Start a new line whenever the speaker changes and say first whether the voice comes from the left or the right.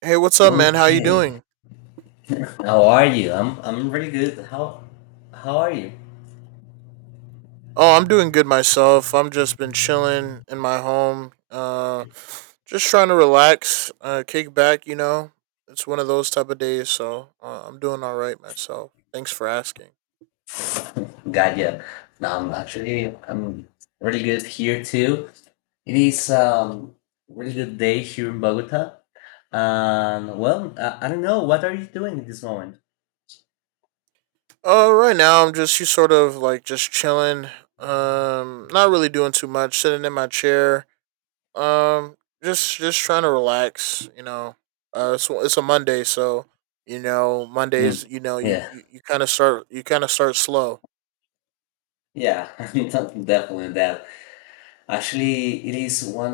right: Hey, what's up, man? How you
left: Okay.
right: doing?
left: How are you? I'm really good. How are you?
right: Oh, I'm doing good myself. I'm just been chilling in my home, just trying to relax, kick back. You know, it's one of those type of days, so I'm doing all right myself. Thanks for asking.
left: God, yeah. No, I'm actually I'm really good here too. It is really good day here in Bogota. And well, I don't know. What are you doing at this moment?
right: Right now I'm just you sort of like just chilling. Not really doing too much. Sitting in my chair. Um, just trying to relax. You know, it's a Monday, so you know Mondays.
left: Mm,
right: You know, you
left: yeah,
right: you, you kind of start slow.
left: yeah, definitely that. Actually, it is one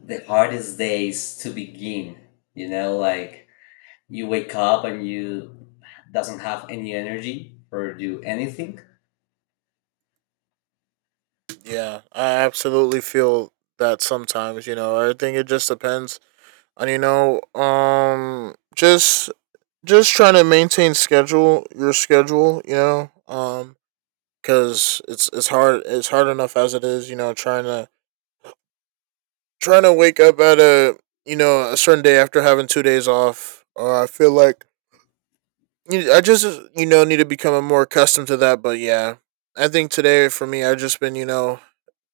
left: of the hardest days to begin. You know, like you wake up and you doesn't have any energy or do anything.
right: Yeah, I absolutely feel that sometimes. You know, I think it just depends on just trying to maintain schedule your schedule. You know, because it's hard enough as it is. You know, trying to wake up at a you know a certain day after having 2 days off. I feel like you I just you know need to become more accustomed to that. But yeah, I think today for me, I've just been you know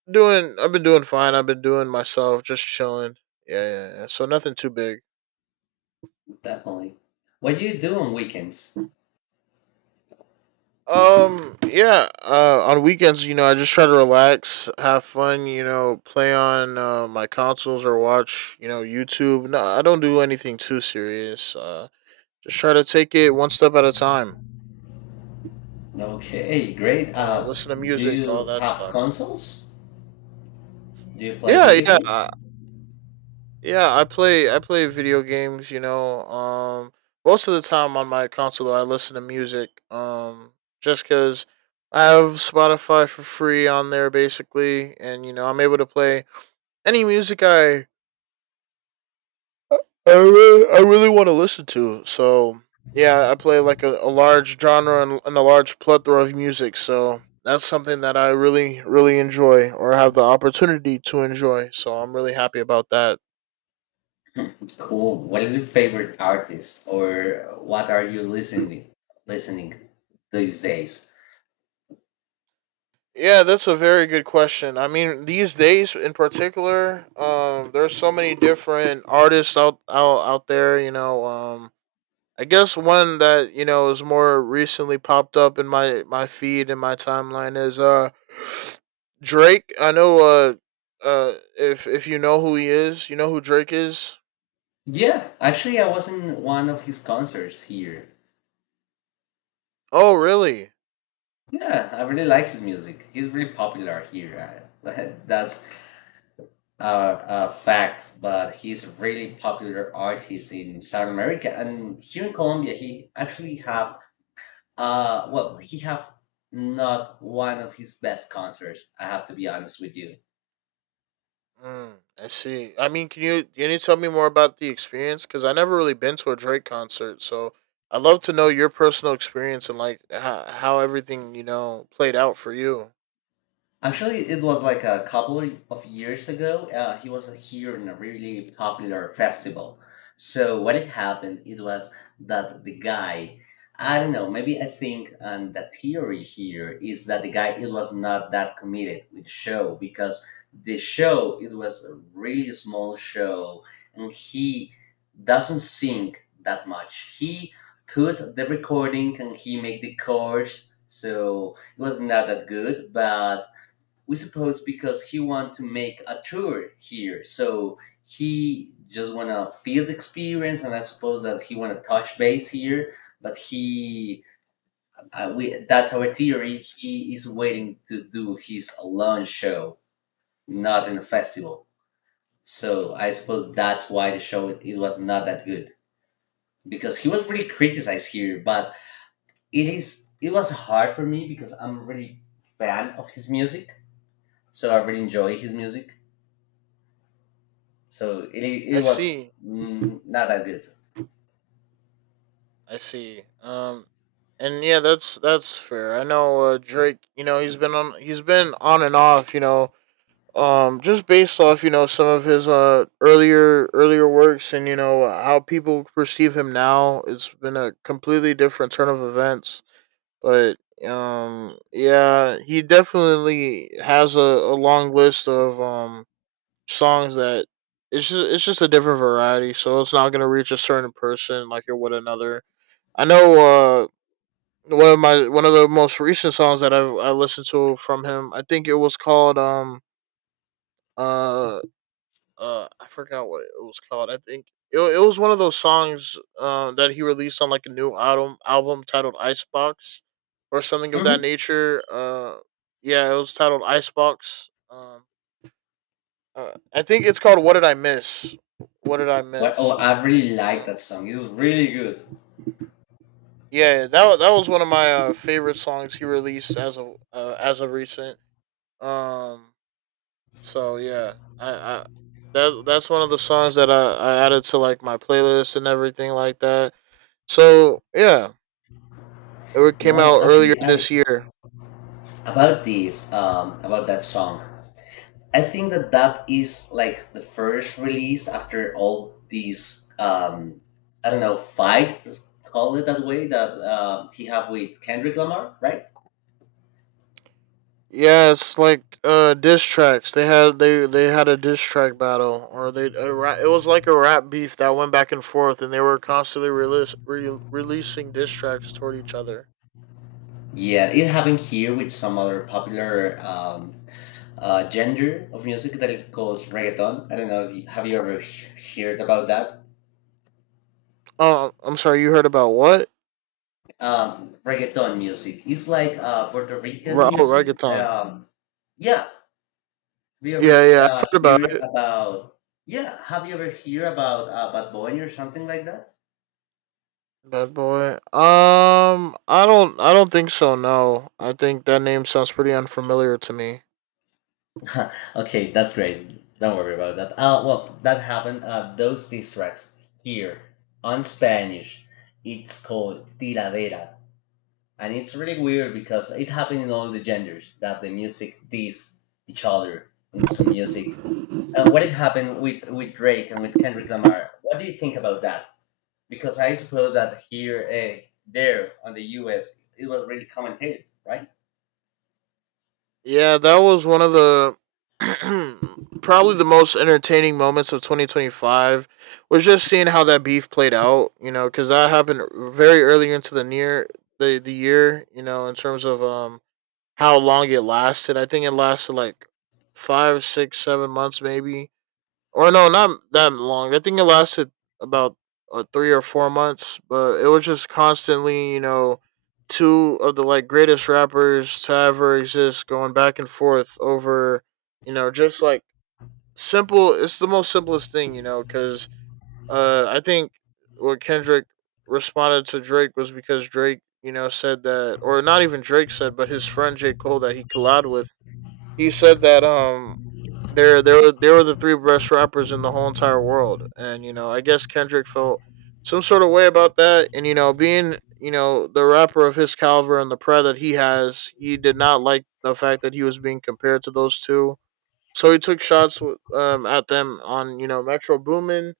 right: doing. I've been doing fine. I've been doing myself, just chilling. Yeah, yeah, yeah. So nothing too big.
left: Definitely. What do you do on weekends?
right: Yeah. On weekends, you know, I just try to relax, have fun. You know, play on my consoles or watch you know YouTube. No, I don't do anything too serious. Just try to take it one step at a time.
left: Okay, great.
right: You know, listen to
left: Do
right: music, all
left: you
right: that
left: have
right: stuff.
left: consoles? Do you play
right: Yeah,
left: video
right: yeah, uh,
left: games?
right: yeah, I play video games. You know, most of the time on my console, I listen to music. Just because I have Spotify for free on there, basically, and you know, I'm able to play any music I really want to listen to. So yeah, I play like a large genre and a large plethora of music. So that's something that really enjoy or have the opportunity to enjoy. So I'm really happy about that.
left: Cool. What is your favorite artist, or what are you listening listening these days?
right: Yeah, that's a very good question. I mean, these days in particular, there's so many different artists out there. You know, I guess one that you know is more recently popped up in my feed and my timeline is Drake. I know if you know who he is, you know who Drake is.
left: Yeah, actually I was in one of his concerts here.
right: Oh really?
left: Yeah, I really like his music. He's really popular here. That's fact, but he's a really popular artist in South America and here in Colombia. He actually have, well, he have not one of his best concerts. I have to be honest with you.
right: Mm, I see. I mean, can you tell me more about the experience? Because I never really been to a Drake concert, so I'd love to know your personal experience and like how everything you know played out for you.
left: Actually, it was like a couple of years ago. He was here in a really popular festival. So what it happened, it was that the guy, I don't know, maybe I think the theory here is that the guy it was not that committed with the show, because the show it was a really small show and he doesn't sing that much. He put the recording and he make the chords, so it was not that good. But we suppose, because he want to make a tour here, so he just want to feel the experience, and I suppose that he want to touch base here. But he we, that's our theory, he is waiting to do his alone show, not in a festival. So I suppose that's why the show it was not that good, because he was really criticized here. But it is, it was hard for me because I'm really fan of his music, so I really enjoy his music. So it
right: I
left: was,
right: see.
left: not that good.
right: I see. And yeah, that's fair. I know Drake. You know he's been on and off. You know, just based off you know some of his earlier works and you know how people perceive him now. It's been a completely different turn of events. But yeah, he definitely has a long list of songs that it's just a different variety. So it's not gonna reach a certain person like it would another. I know one of the most recent songs that I listened to from him. I think it was called uh I forgot what it was called. I think it was one of those songs that he released on like a new album titled Icebox or something of
left: Hmm.
right: that nature. Yeah, it was titled Icebox. I think it's called What Did I Miss? What did I
left: Well, oh,
right: miss?
left: I really like
right: Uh,
left: that song. It's really good.
right: yeah, that that was one of my favorite songs he released as a as of recent. Um So yeah, I that that's one of the songs that I added to like my playlist and everything like that. So yeah, it came
left: No,
right: out earlier
left: actually,
right: this
left: I
right: year.
left: about this about that song. I think that that is like the first release after all these, I don't know, fight, call it that way, that he have with Kendrick Lamar, right?
right: Yeah, it's like diss tracks. They had a diss track battle, or it was like a rap beef that went back and forth, and they were constantly re- releasing diss tracks toward each other.
left: Yeah, it happened here with some other popular gender of music that it goes reggaeton. I don't know if have you ever heard about that.
right: Oh, I'm sorry. You heard about what?
left: Reggaeton music. It's like Puerto Rican
right: Re- oh,
left: music.
right: reggaeton.
left: Yeah, have you
right: Yeah,
left: ever
right: yeah, I've heard about
left: hear
right: it.
left: about? Yeah, have you ever hear about Bad Bunny or something like that?
right: Bad boy. I don't. I don't think so. No, I think that name sounds pretty unfamiliar to me.
left: Okay, that's great. Don't worry about that. Well, that happened. Those diss tracks here on Spanish, it's called tiradera, and it's really weird because it happened in all the genders that the music diss each other in some music. What had happened with Drake and with Kendrick Lamar? What do you think about that? Because I suppose that there, on the U.S., it was really commented, right?
right: Yeah, that was one of the probably the most entertaining moments of 2025 was just seeing how that beef played out. You know, because that happened very early into the year. You know, in terms of how long it lasted. I think it lasted like five, six, 7 months, maybe. Or no, not that long. I think it lasted about 3 or 4 months, but it was just constantly, you know, two of the like greatest rappers to ever exist going back and forth over, you know, just like simple. It's the most simplest thing, you know, because I think what Kendrick responded to Drake was because Drake, you know, said that, or not even Drake said, but his friend J Cole that he collabed with, he said that they were the three best rappers in the whole entire world, and you know I guess Kendrick felt some sort of way about that, and you know being you know the rapper of his caliber and the pride that he has, he did not like the fact that he was being compared to those two, so he took shots at them on you know Metro Boomin.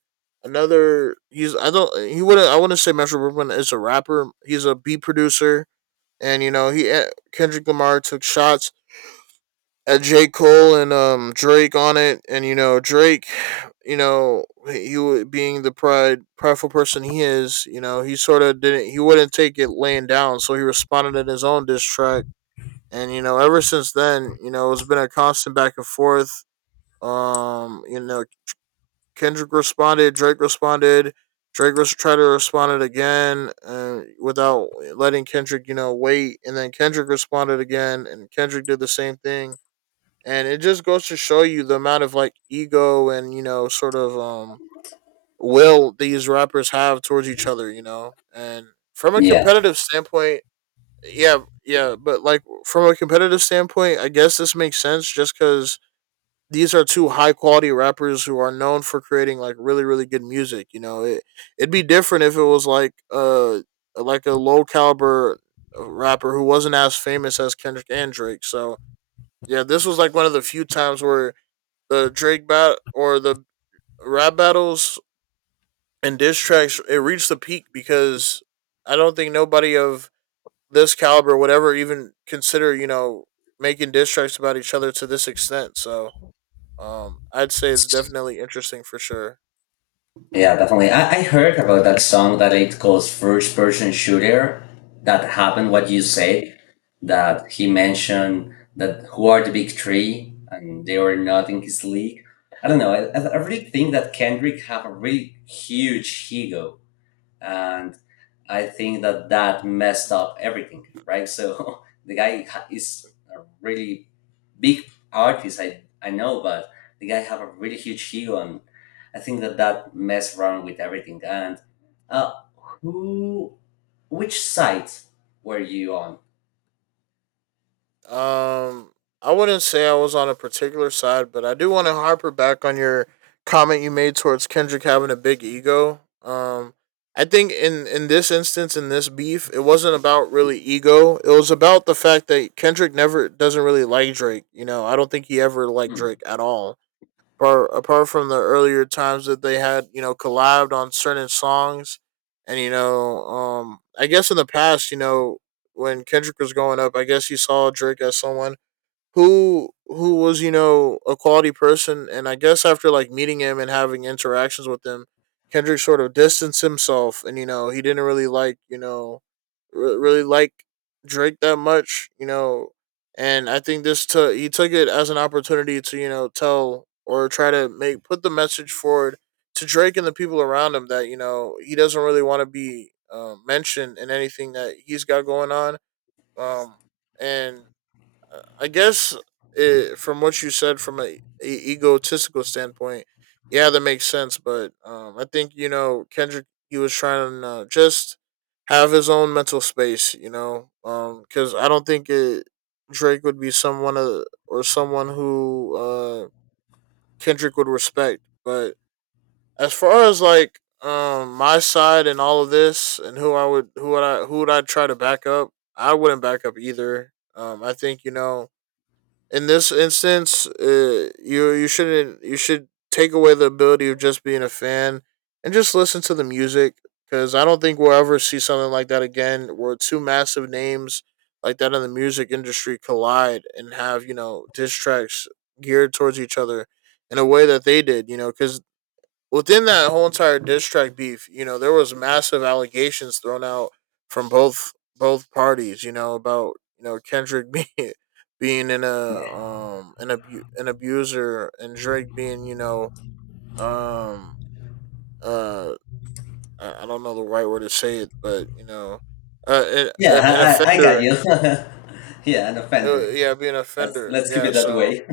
right: Another, he's I don't he wouldn't I wouldn't say Metro Boomin is a rapper. He's a beat producer, and you know Kendrick Lamar took shots, had J. Cole and Drake on it, and you know Drake, you know he being the prideful person he is, you know he sort of didn't he wouldn't take it laying down, so he responded in his own diss track, and you know ever since then, you know it's been a constant back and forth. You know Kendrick responded. Drake was tried to respond it again without letting Kendrick, you know, wait, and then Kendrick responded again, and Kendrick did the same thing, and it just goes to show you the amount of like ego and you know sort of will these rappers have towards each other, you know, and from a
left: Yeah,
right: competitive standpoint. Yeah, but like from a competitive standpoint, I guess this makes sense just because these are two high quality rappers who are known for creating like really good music. You know, it it'd be different if it was like a low caliber rapper who wasn't as famous as Kendrick and Drake. So yeah, this was like one of the few times where the rap battles and diss tracks, it reached the peak because I don't think nobody of this caliber would ever even consider, you know, making diss tracks about each other to this extent. So I'd say it's definitely interesting for sure.
left: yeah, definitely. I heard about that song that it calls First Person Shooter. That happened, what you said, that he mentioned that who are the big three and they were not in his league. I don't know. I really think that Kendrick have a really huge ego. And I think that that messed up everything, right? So the guy is a really big artist, I know, but the guy have a really huge ego, and I think that that messed around with everything. And uh, who, which side were you on?
right: Um, I wouldn't say I was on a particular side, but I do want to harper back on your comment you made towards Kendrick having a big ego. I think in this instance, in this beef, it wasn't about really ego. It was about the fact that Kendrick never doesn't really like Drake. You know, I don't think he ever liked
left: Hmm.
right: Drake at all. But apart from the earlier times that they had, you know, collabed on certain songs, and you know, I guess in the past, you know, when Kendrick was going up, I guess he saw Drake as someone who was you know a quality person, and I guess after like meeting him and having interactions with him, Kendrick sort of distanced himself, and you know he didn't really like you know re- really like Drake that much, you know. And I think this took he took it as an opportunity to you know tell or try to make put the message forward to Drake and the people around him that you know he doesn't really want to be mentioned in anything that he's got going on. Um and I guess from what you said, from a egotistical standpoint, yeah, that makes sense. But I think you know Kendrick, he was trying to just have his own mental space, you know, because I don't think Drake would be someone or someone who Kendrick would respect. But as far as like my side and all of this and who would I try to back up, I wouldn't back up either. I think you know in this instance, you you shouldn't you should take away the ability of just being a fan and just listen to the music because I don't think we'll ever see something like that again where two massive names like that in the music industry collide and have, you know, diss tracks geared towards each other in a way that they did, you know, because within that whole entire diss track beef, you know, there was massive allegations thrown out from both parties, you know, about you know Kendrick being in a an abuser and Drake being, you know, um uh I don't know the right word to say it, but an
left: Yeah,
right: an an
left: I got
right: offender,
left: you. Yeah, an offender.
right: yeah, being an
left: Let's
right: offender,
left: keep
right: yeah.
left: it that
right: So
left: way.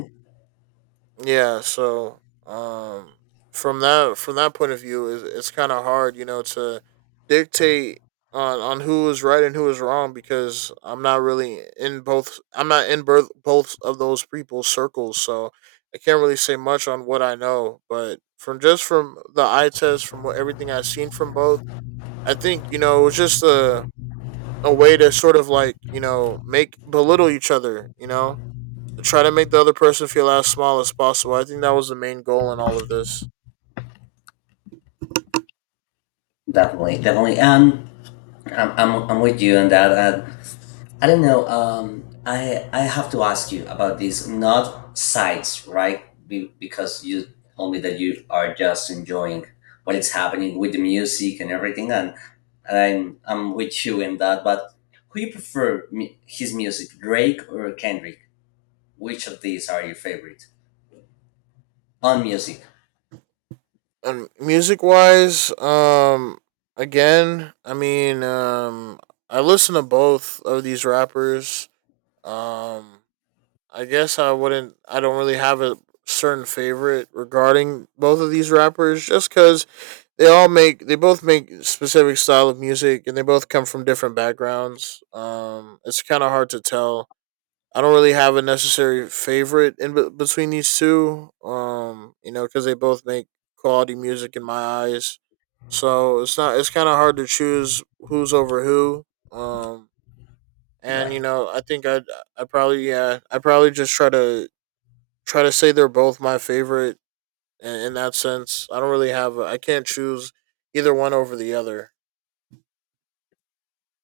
right: yeah, so um from that point of view, is it's kind of hard, you know, to dictate on who is right and who is wrong because I'm not in both of those people's circles, so I can't really say much on what I know, but from just from the eye test from what everything I've seen from both, I think, you know, it was just a way to sort of like, you know, make belittle each other, you know, try to make the other person feel as small as possible. I think that was the main goal in all of this.
left: Definitely, definitely. I'm with you on that. I don't know. I have to ask you about this, not sites, right? Because you told me that you are just enjoying what is happening with the music and everything, and I'm with you in that. But who you prefer his music, Drake or Kendrick? Which of these are your favorite on music,
right: And music wise, again, I mean, I listen to both of these rappers. Um, I guess I wouldn't. I don't really have a certain favorite regarding both of these rappers, just because they both make specific style of music, and they both come from different backgrounds. It's kind of hard to tell. I don't really have a necessary favorite in be- between these two. You know, because they both make quality music in my eyes. So it's not. It's kind of hard to choose who's over who. Um, and you
left: right?
right: know, I think I probably yeah, I probably just try to say they're both my favorite in that sense. I don't really have. A, I can't choose either one over the other.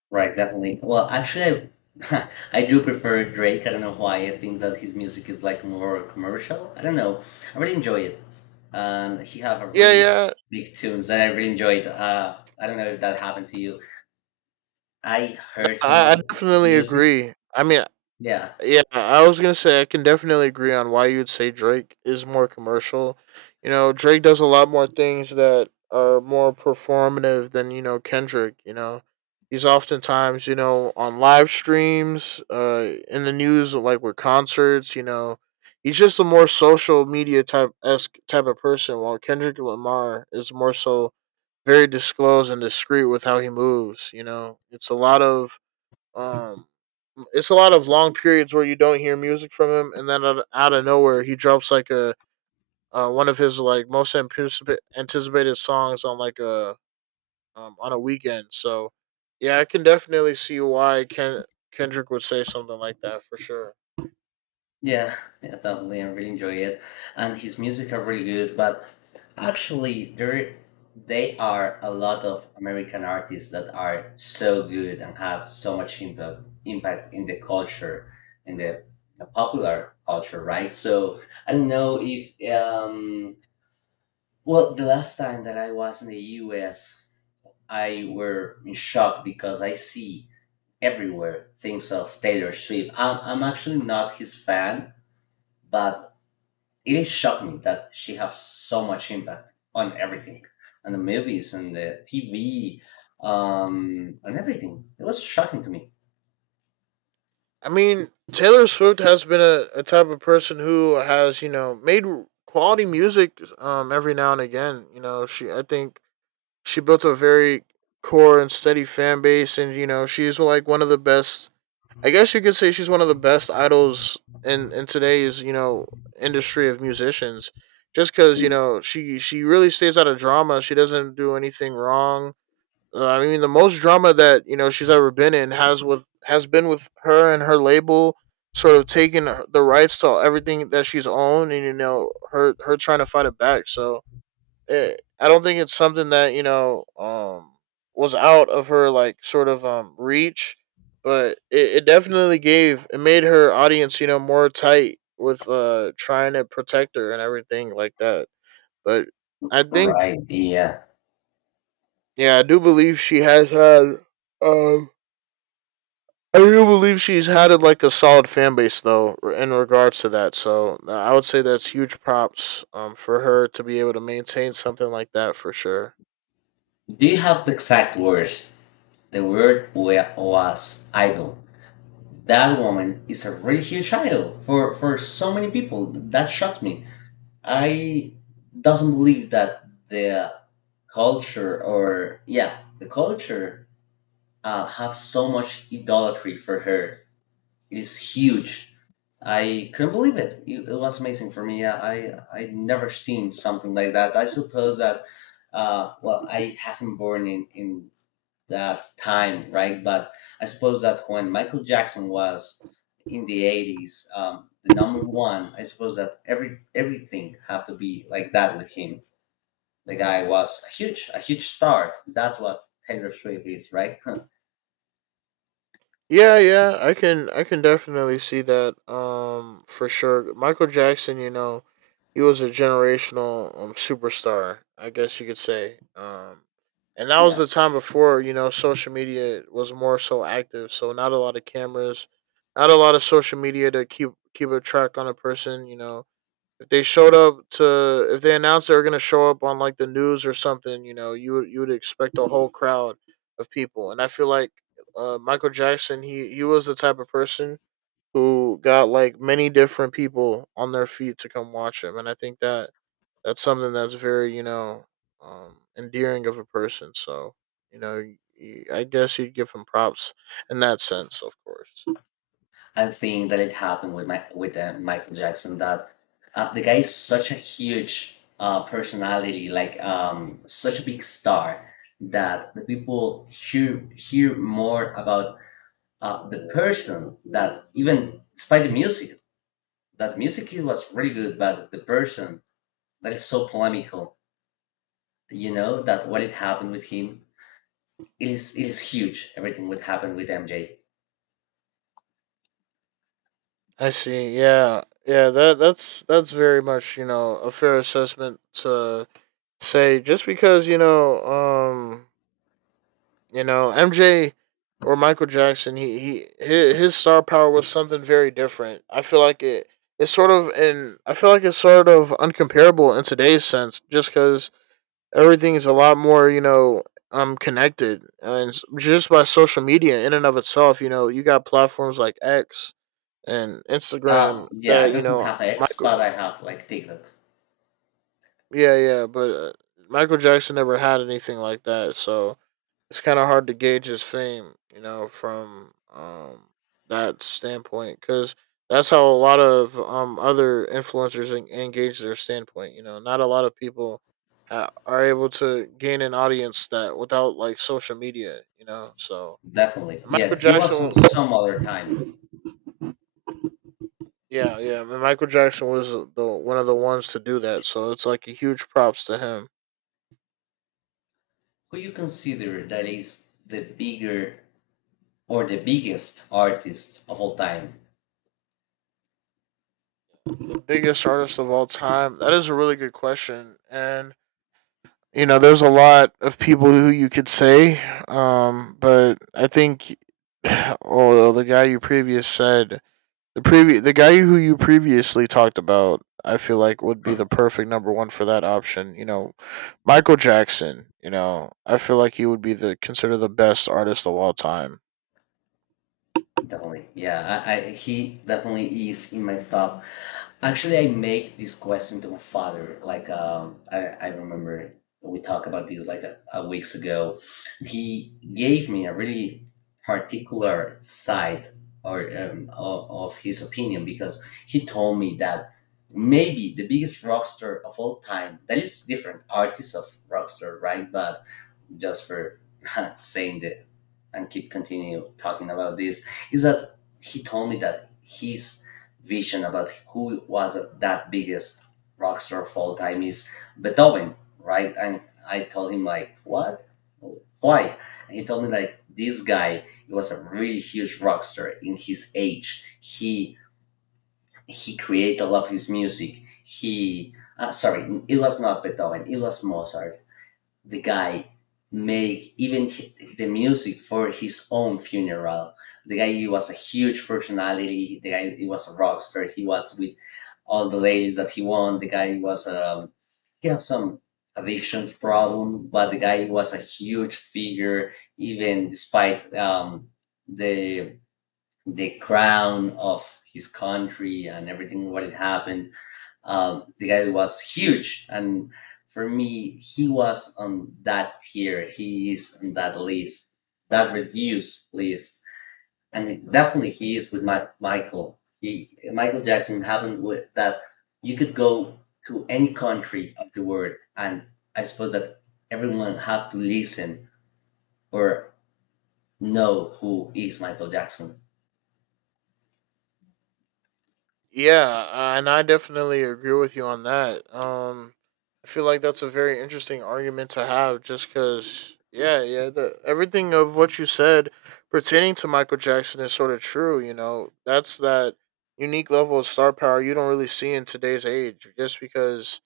left: Right, definitely. Well, actually, I do prefer Drake. I don't know why. I think that his music is like more commercial. I don't know. I really enjoy it. He have a
right: Yeah,
left: really
right: yeah.
left: big tunes that I really enjoyed. I don't know if that happened to you. I heard some
right: I
left: of his
right: definitely
left: music.
right: agree. I mean,
left: Yeah.
right: yeah, I was gonna say I can definitely agree on why you would say Drake is more commercial. You know, Drake does a lot more things that are more performative than you know Kendrick. You know, he's oftentimes, you know, on live streams, in the news like with concerts. You know, he's just a more social media type esque type of person, while Kendrick Lamar is more so very disclosed and discreet with how he moves. You know, it's a lot of um it's a lot of long periods where you don't hear music from him, and then out of nowhere he drops like a one of his like most anticipated songs on like a on a weekend. So yeah, I can definitely see why Kendrick would say something like that for sure.
left: Yeah, yeah, definitely. I really enjoy it, and his music are really good. But actually, there they are a lot of American artists that are so good and have so much impact in the culture, in the popular culture, right? So I don't know if, well, the last time that I was in the U.S., I were in shock because I see everywhere things of Taylor Swift. I'm actually not his fan, but it is shocking that she has so much impact on everything, on the movies and the TV, and everything. It was shocking to me.
right: I mean, Taylor Swift has been a type of person who has, you know, made quality music, every now and again. You know, she I think she built a very core and steady fan base, and you know she's like one of the best. I guess you could say she's one of the best idols in today's, you know, industry of musicians, just because you know she really stays out of drama. She doesn't do anything wrong. I mean, the most drama that you know she's ever been in has been with her and her label sort of taking the rights to everything that she's owned, and you know her trying to fight it back. So it, I don't think it's something that you know was out of her like sort of reach, but it definitely gave it made her audience, you know, more tight with trying to protect her and everything like that. But I think
left: Right. Yeah.
right: yeah, I do believe she has had um. I do believe she's had it like a solid fan base though in regards to that. So I would say that's huge props, for her to be able to maintain something like that for sure.
left: Do you have the exact words? The word, was idol. That woman is a really huge idol for so many people that shocked me. I doesn't believe that the culture, or yeah, the culture have so much idolatry for her, is huge. I couldn't believe it. It was amazing for me. I never seen something like that. I suppose that, well, I hasn't born in that time, right? But I suppose that when Michael Jackson was in the 80s, the number one, I suppose that everything have to be like that with him. The guy was a huge star. That's what Taylor Swift is, right?
right: Yeah, yeah, I can definitely see that for sure. Michael Jackson, you know, he was a generational superstar, I guess you could say. And that was
left: Yeah.
right: the time before, you know, social media was more so active, so not a lot of cameras, not a lot of social media to keep a track on a person, you know, if they showed up to if they announced they were gonna show up on like the news or something, you know, you would expect a whole crowd of people. And I feel like Michael Jackson, he was the type of person who got like many different people on their feet to come watch him, and I think that that's something that's very, you know, endearing of a person. So you know, I guess you'd give him props in that sense, of course.
left: I think that it happened with Michael Jackson, that the guy is such a huge personality, like, such a big star, that the people hear more about the person that even despite the music, that music it was really good, but the person that is so polemical, you know, that what it happened with him, it is huge. Everything what happened with MJ.
right: I see. Yeah, yeah. That's very much, you know, a fair assessment to say. Just because you know MJ or Michael Jackson, his star power was something very different. I feel like it. It's sort of, and I feel like it's sort of uncomparable in today's sense, just because everything is a lot more, you know, connected and just by social media in and of itself. You know, you got platforms like X and Instagram
left: Yeah,
right: that
left: I
right: you
left: doesn't
right: know
left: have X, but I
right: Michael.
left: have like TikTok.
right: Yeah, yeah, but Michael Jackson never had anything like that, so it's kind of hard to gauge his fame, you know, from that standpoint, because that's how a lot of other influencers engage their standpoint. You know, not a lot of people are able to gain an audience that without like social media, you know. So
left: Definitely.
right: Michael
left: Yeah, it was
right: Jackson
left: on some other time.
right: yeah, yeah, and Michael Jackson was the one of the ones to do that, so it's like a huge props to him.
left: Who you consider that is the bigger, or the biggest artist of all time?
right: Biggest artist of all time. That is a really good question, and you know, there's a lot of people who you could say, but I think, oh, well, the guy who you previously talked about, I feel like would be the perfect number one for that option. You know, Michael Jackson. You know, I feel like he would be the considered the best artist of all time.
left: Definitely. Yeah, I he definitely is in my top. Actually, I make this question to my father. Like, I remember we talked about this like a weeks ago. He gave me a really particular side, or of his opinion, because he told me that maybe the biggest rock star of all time, that is different artists of rock star, right? But just for saying that and keep continue talking about this, is that he told me that his vision about who was that biggest rock star of all time is Beethoven, right? And I told him like, what? Why? And he told me like, this guy, he was a really huge rock star in his age. He created a lot of his music. He sorry, it was not Beethoven. It was Mozart. The guy make even the music for his own funeral. The guy, he was a huge personality. The guy, he was a rock star. He was with all the ladies that he won. The guy was, he had some addictions problem, but the guy was a huge figure, even despite the the crown of his country and everything what had happened. The guy was huge, and for me, he was on that tier. He is on that list, that reduced list, and definitely he is with Michael. Michael Jackson happened with that. You could go to any country of the world, and I suppose that everyone have to listen or know who is Michael Jackson.
right: Yeah, and I definitely agree with you on that. I feel like that's a very interesting argument to have, just because, yeah, yeah, everything of what you said pertaining to Michael Jackson is sort of true. You know, that's that unique level of star power you don't really see in today's age, just because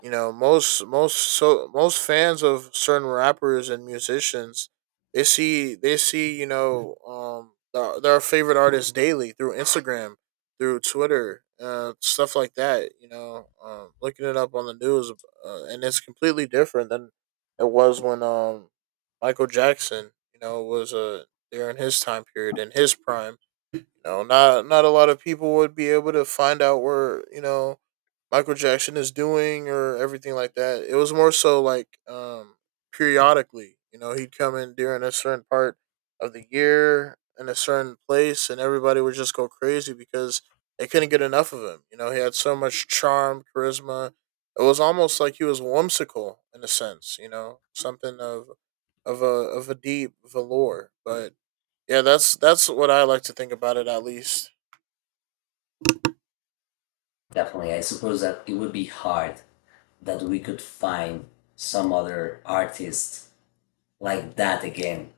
right: you know, most fans of certain rappers and musicians, they see you know their favorite artists daily through Instagram, through Twitter, stuff like that. You know, looking it up on the news, and it's completely different than it was when Michael Jackson, you know, was there in his time period in his prime. You know, not a lot of people would be able to find out where you know Michael Jackson is doing or everything like that. It was more so like periodically, you know, he'd come in during a certain part of the year in a certain place and everybody would just go crazy because they couldn't get enough of him. You know, he had so much charm, charisma. It was almost like he was whimsical in a sense, you know, something of of a deep velour. But yeah, that's what I like to think about it at least.
left: Definitely, I suppose that it would be hard that we could find some other artist like that again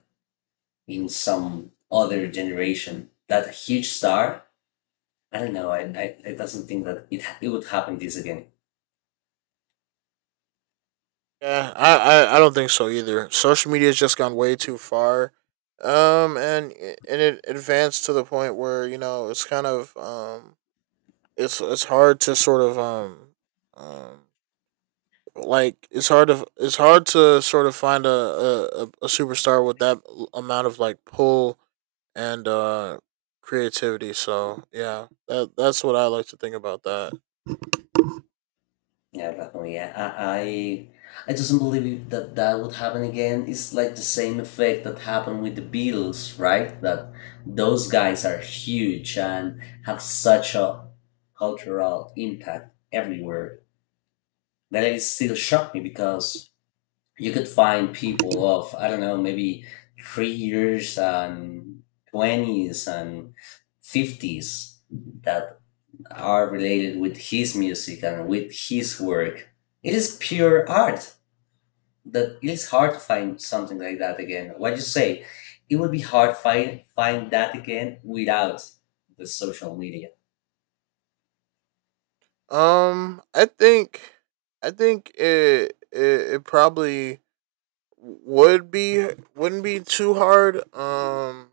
left: in some other generation. That huge star, I don't know. I doesn't think that it it would happen this again.
right: Yeah, I don't think so either. Social media has just gone way too far, um, and and it advanced to the point where you know it's kind of it's hard to sort of um, like it's hard to sort of find a a superstar with that amount of like pull and creativity. So yeah, that that's what I like to think about that.
left: Yeah, definitely. Yeah, I, I I doesn't believe that that would happen again. It's like the same effect that happened with the Beatles, right? That those guys are huge and have such a cultural impact everywhere. That it still shocked me, because you could find people of, I don't know, maybe 3 years, and twenties, and fifties, that are related with his music and with his work. It is pure art. That it is hard to find something like that again. What you say? It would be hard find that again without the social media.
right: Um, I think I think it probably would be wouldn't be too hard.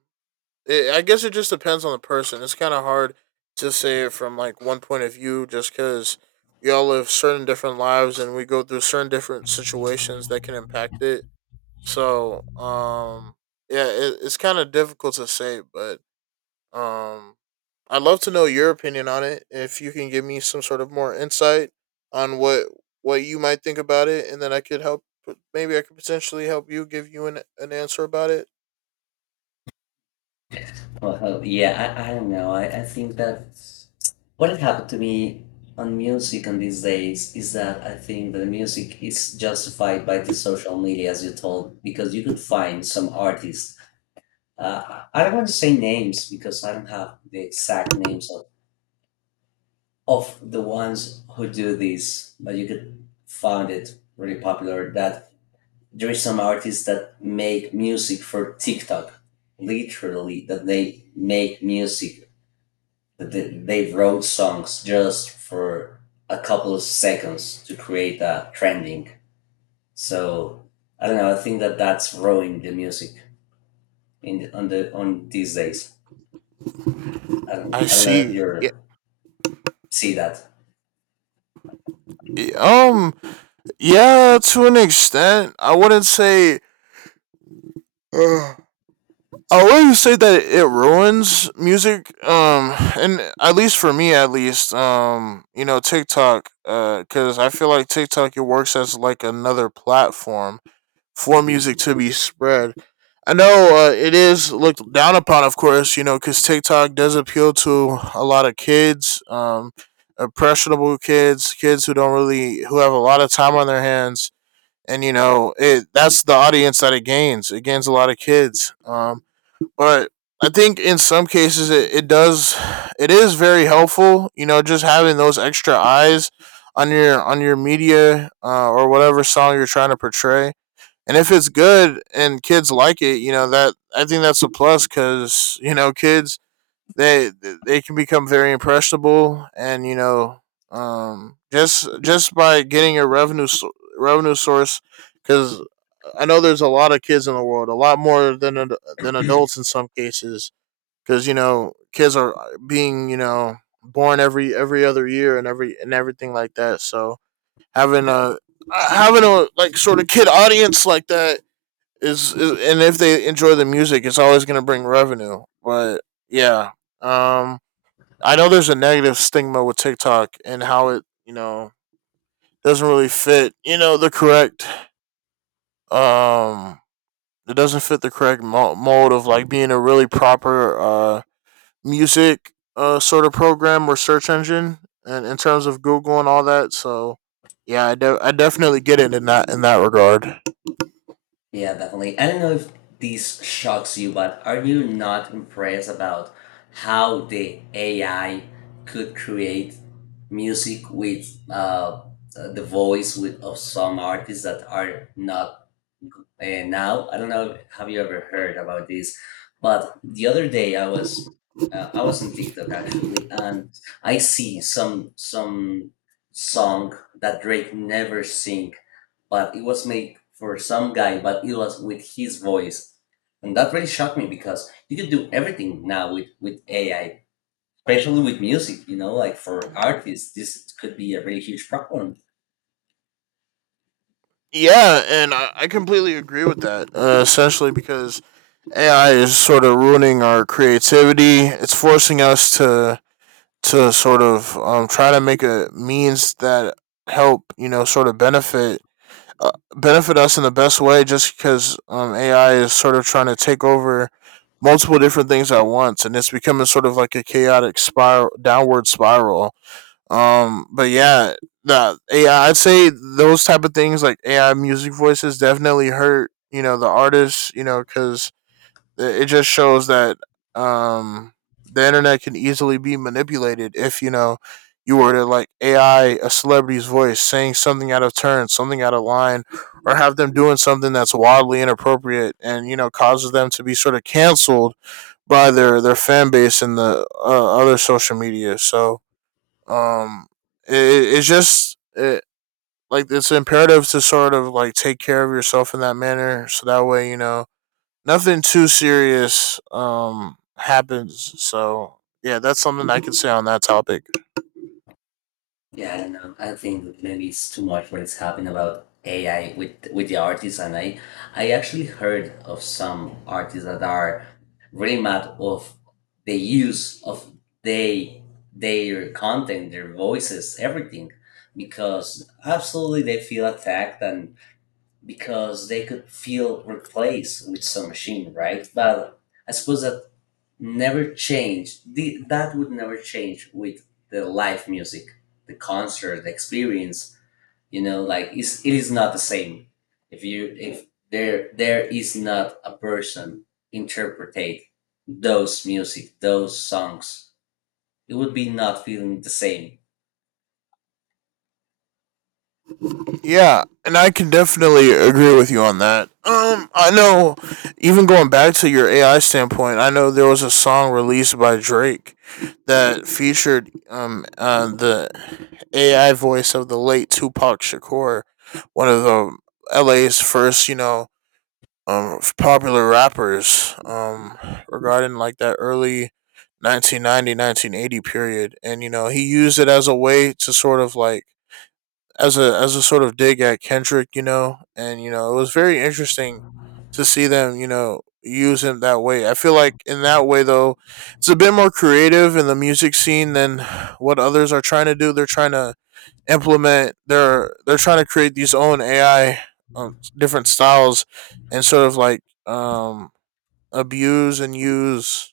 right: It, I guess it just depends on the person. It's kind of hard to say it from like one point of view, just because we all live certain different lives and we go through certain different situations that can impact it. So, um, yeah, it's kind of difficult to say, but um, I'd love to know your opinion on it. If you can give me some sort of more insight on what you might think about it, and then I could help. Maybe I could potentially help you give you an answer about it.
left: Well, yeah, I don't know. I think that what has happened to me on music on these days is that I think that the music is justified by the social media, as you told, because you could find some artists. I don't want to say names because I don't have the exact names of the ones who do this, but you could find it really popular that there is some artists that make music for TikTok, literally, that they make music they wrote songs just for a couple of seconds to create a trending. So I don't know. I think that that's ruining the music in on the on these days. I don't
right: I
left: I don't know if
right: see. Yeah.
left: you see that.
right: yeah, Um. Yeah, to an extent, I wouldn't say. Uh, I wouldn't say that it ruins music. And at least for me, at least, you know, TikTok. Because I feel like TikTok it works as like another platform for music to be spread. I know, it is looked down upon, of course, you know, because TikTok does appeal to a lot of kids, impressionable kids, kids who don't really who have a lot of time on their hands, and you know, it that's the audience that it gains. It gains a lot of kids, but I think in some cases it does, it is very helpful. You know, just having those extra eyes on your media, or whatever song you're trying to portray. And if it's good and kids like it, you know that I think that's a plus, because you know kids they they can become very impressionable, and you know, just by getting a revenue source, because I know there's a lot of kids in the world, a lot more than adults in some cases, because you know kids are being, you know, born every other year, and everything like that. So having a having a like sort of kid audience like that is and if they enjoy the music, it's always going to bring revenue. But yeah, um, I know there's a negative stigma with TikTok and how it, you know, doesn't really fit, you know, the correct, um it doesn't fit the correct mold of like being a really proper music sort of program or search engine, and in terms of Google and all that. So yeah, I definitely get it in that regard.
left: Yeah, definitely. I don't know if this shocks you, but are you not impressed about how the AI could create music with the voice of some artists that are not. And now I don't know, have you ever heard about this? But the other day I was on TikTok actually, and I see some song that Drake never sing, but it was made for some guy, but it was with his voice, and that really shocked me because you can do everything now with AI, especially with music. You know, like for artists, this could be a really huge problem.
right: Yeah, and I completely agree with that. Essentially, because AI is sort of ruining our creativity. It's forcing us to sort of, try to make a means that help, you know, sort of benefit, benefit us in the best way. Just because, AI is sort of trying to take over multiple different things at once, and it's becoming sort of like a chaotic spiral, downward spiral. But yeah, that AI, I'd say those type of things like AI music voices definitely hurt. You know, the artists. You know, because it just shows that, um, the internet can easily be manipulated if, you know, you were to like AI a celebrity's voice saying something out of turn, something out of line, or have them doing something that's wildly inappropriate and, you know, causes them to be sort of canceled by their fan base and the, other social media. So, um, it's just like it's imperative to sort of like take care of yourself in that manner, so that way, you know, nothing too serious happens. So yeah, that's something I can say on that topic.
left: Yeah, I don't know. I think maybe it's too much what is happening about AI with the artists, and I actually heard of some artists that are really mad of the use of they their content, their voices, everything, because absolutely they feel attacked and because they could feel replaced with some machine, right? But I suppose that never change. That would never change with the live music, the concert, the experience. You know, like it is not the same. If you if there is not a person interpretate those music, those songs, it would be not feeling the same.
right: Yeah, and I can definitely agree with you on that. I know, even going back to your AI standpoint, I know there was a song released by Drake that featured the AI voice of the late Tupac Shakur, one of the LA's first, you know, popular rappers, regarding like that early 1990, 1980 period, and you know, he used it as a way to sort of like, as a sort of dig at Kendrick, you know. And, it was very interesting to see them, you know, use him that way. I feel like in that way though, it's a bit more creative in the music scene than what others are trying to do. They're trying to implement, they're trying to create these own AI, different styles, and sort of like, abuse and use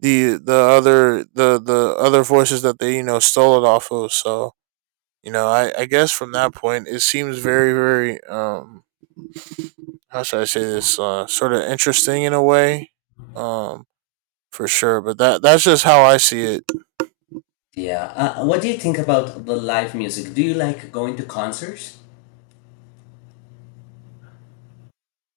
right: the other voices that they, you know, stole it off of. So, you know, I guess from that point it seems very, very, how should I say this, sort of interesting in a way, um for sure. But that's just how I see it.
left: Yeah. What do you think about the live music? Do you like going to concerts?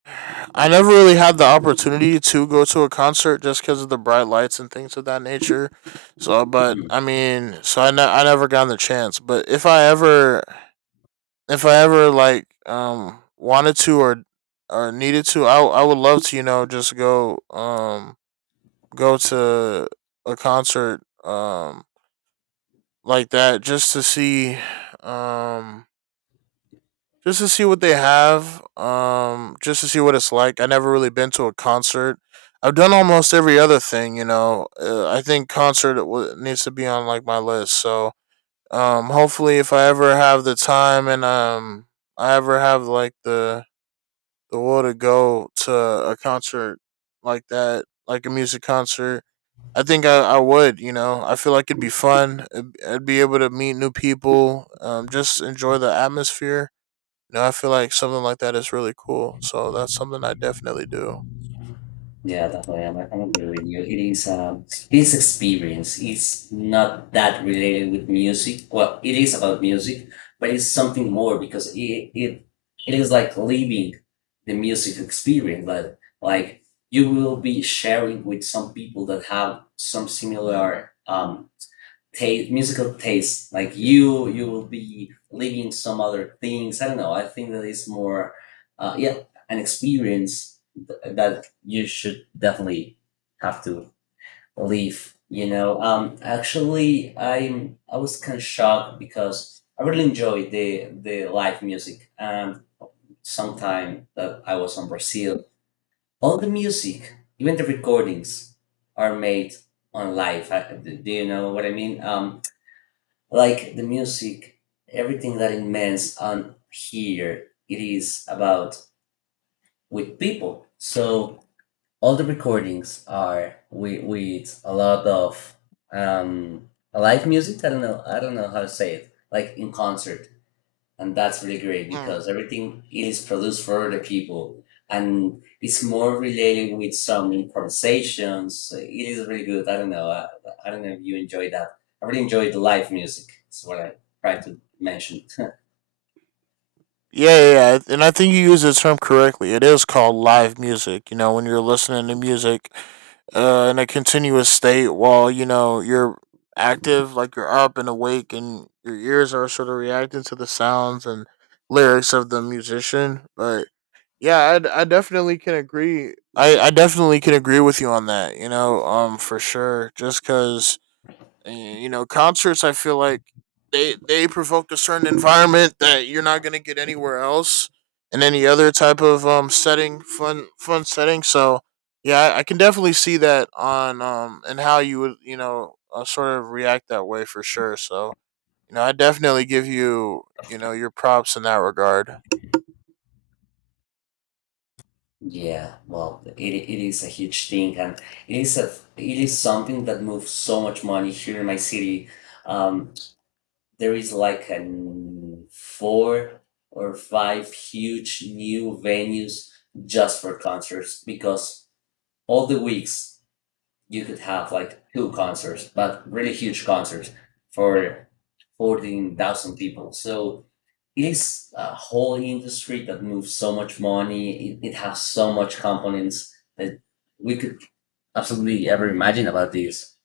right: I never really had the opportunity to go to a concert just because of the bright lights and things of that nature. So, but I mean, so I never got the chance. But if I ever like, wanted to, or needed to, I would love to, you know, just go, go to a concert, like that, just to see, um just to see what they have, just to see what it's like. I never really been to a concert. I've done almost every other thing, you know. I think concert needs to be on like my list. So, hopefully if I ever have the time and, I ever have like the will to go to a concert like that, like a music concert, I think, I would, you know, I feel like it'd be fun. I'd be able to meet new people, just enjoy the atmosphere. You know, I feel like something like that is really cool. So that's something I definitely do.
left: Yeah, definitely. I'm agree with you. It is this experience is not that related with music. Well, it is about music, but it's something more because it is like living the music experience. Like you will be sharing with some people that have some similar taste musical taste. Like you will be living some other things. I don't know. I think that is more yeah, an experience that you should definitely have to leave. You know, actually, I was kind of shocked because I really enjoyed the live music. And sometime that I was in Brazil, all the music, even the recordings, are made on live. I, do you know what I mean? Like the music, everything that it means on here, it is about with people. So all the recordings are with a lot of um live music. I don't know. I don't know how to say it, like in concert, and that's really great
right: Mm.
left: because everything is produced for the people, and it's more related with some improvisations. It is really good. I don't know. I don't know if you enjoy that. I really enjoy the live music. That's what I tried to mention.
right: Yeah, yeah, yeah, and I think you use the term correctly. It is called live music. You know, when you're listening to music, in a continuous state while, you know, you're active, like you're up and awake, and your ears are sort of reacting to the sounds and lyrics of the musician. But yeah, I definitely can agree. I definitely can agree with you on that. You know, for sure. Just because. And you know, concerts, I feel like they provoke a certain environment that you're not gonna get anywhere else in any other type of, setting, fun setting. So yeah, I can definitely see that on, and how you would, you know, sort of react that way for sure. So, you know, I definitely give you, you know, your props in that regard.
left: Yeah, well, it is a huge thing, and it is a it is something that moves so much money here in my city. Um, there is like an four or five huge new venues just for concerts because all the weeks you could have like two concerts, but really huge concerts for 14,000 people. So is a whole industry that moves so much money. It has so much components that we could absolutely ever imagine about this.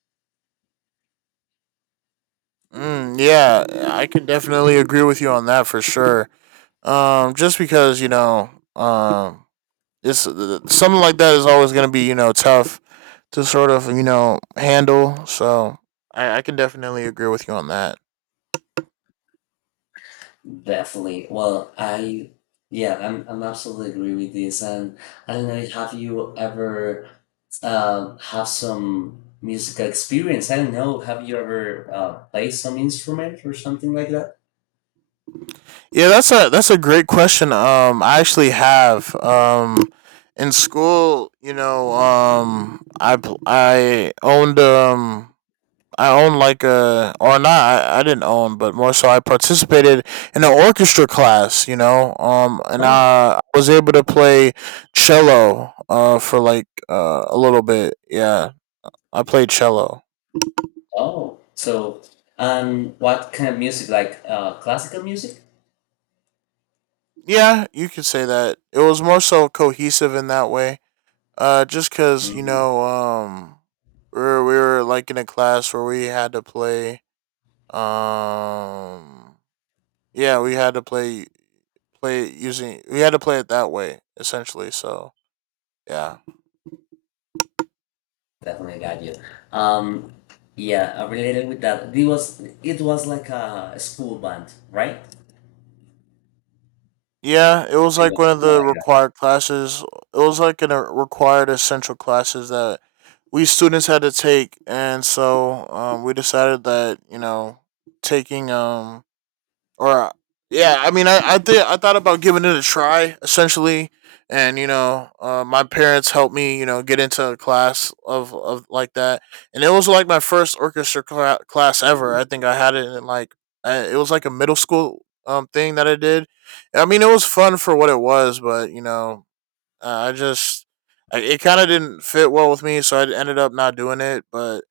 right: Mm, yeah, I can definitely agree with you on that for sure. Just because, you know, it's, something like that is always going to be, you know, tough to sort of, you know, handle. So I can definitely agree with you on that.
left: Definitely. Well, I yeah, I'm absolutely agree with this. And I don't know, have you ever have some musical experience? I don't know. Have you ever played some instrument or something like that?
right: Yeah, that's a great question. I actually have, in school, you know, I owned, I own like a, or not, I didn't own, but more so I participated in an orchestra class, you know, and
left: No.
right: I was able to play cello, for like, a little bit. Yeah, I played cello.
left: Oh, so what kind of music? Like classical music?
right: Yeah, you could say that it was more so cohesive in that way, just cuz, you
left: Mm,
right: know, we were like in a class where we had to play, um yeah, we had to play, play it using we had to play it that way essentially. So yeah.
left: definitely got you. Um, yeah, related with that, it was like a school band, right?
right: Yeah, it was
left: It
right: like one
left: was
right: of
left: more
right: the
left: like.
right: required classes. It was like a required essential classes that we students had to take, and so, we decided that, you know, taking or yeah, I mean, I thought about giving it a try essentially, and you know, my parents helped me, you know, get into a class of like that, and it was like my first orchestra class ever. I think I had it in like, it was like a middle school, thing that I did. I mean, it was fun for what it was, but you know, uh, I just it kind of didn't fit well with me, so I ended up not doing it, but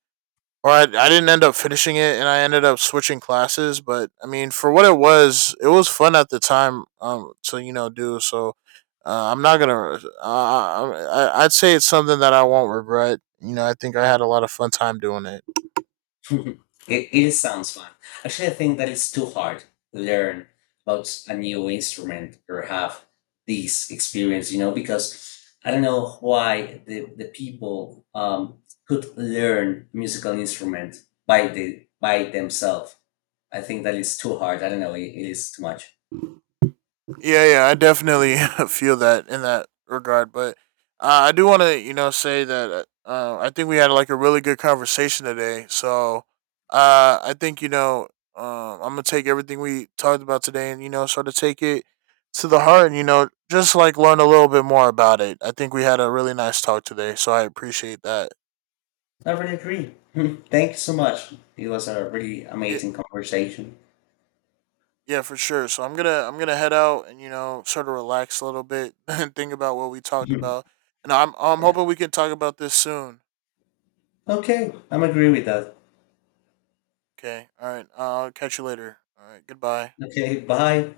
right: or I didn't end up finishing it, and I ended up switching classes. But I mean, for what it was fun at the time, to, you know, do. So, I'm not going to, I'd say it's something that I won't regret. You know, I think I had a lot of fun time doing it.
left: It sounds fun. Actually, I think that it's too hard to learn about a new instrument or have this experience, you know, because I don't know why the people could learn musical instrument by the by themselves. I think that it's too hard. I don't know. It is too much.
right: Yeah, yeah, I definitely feel that in that regard. But, I do want to, you know, say that, I think we had like a really good conversation today. So, I think, you know, um, I'm gonna take everything we talked about today and, you know, sort of take it to the heart, and, you know, just like learn a little bit more about it. I think we had a really nice talk today, so I appreciate that.
left: I really agree. Thank you so much. It was a really
right: Yeah.
left: amazing conversation.
right: Yeah, for sure. So I'm gonna head out and, you know, sort of relax a little bit and think about what we talked
left: Mhm.
right: about. And I'm
left: Yeah.
right: hoping we can talk about this soon.
left: Okay, I'm agree with that.
right: Okay. All right. I'll catch you later. All right. Goodbye.
left: Okay, bye.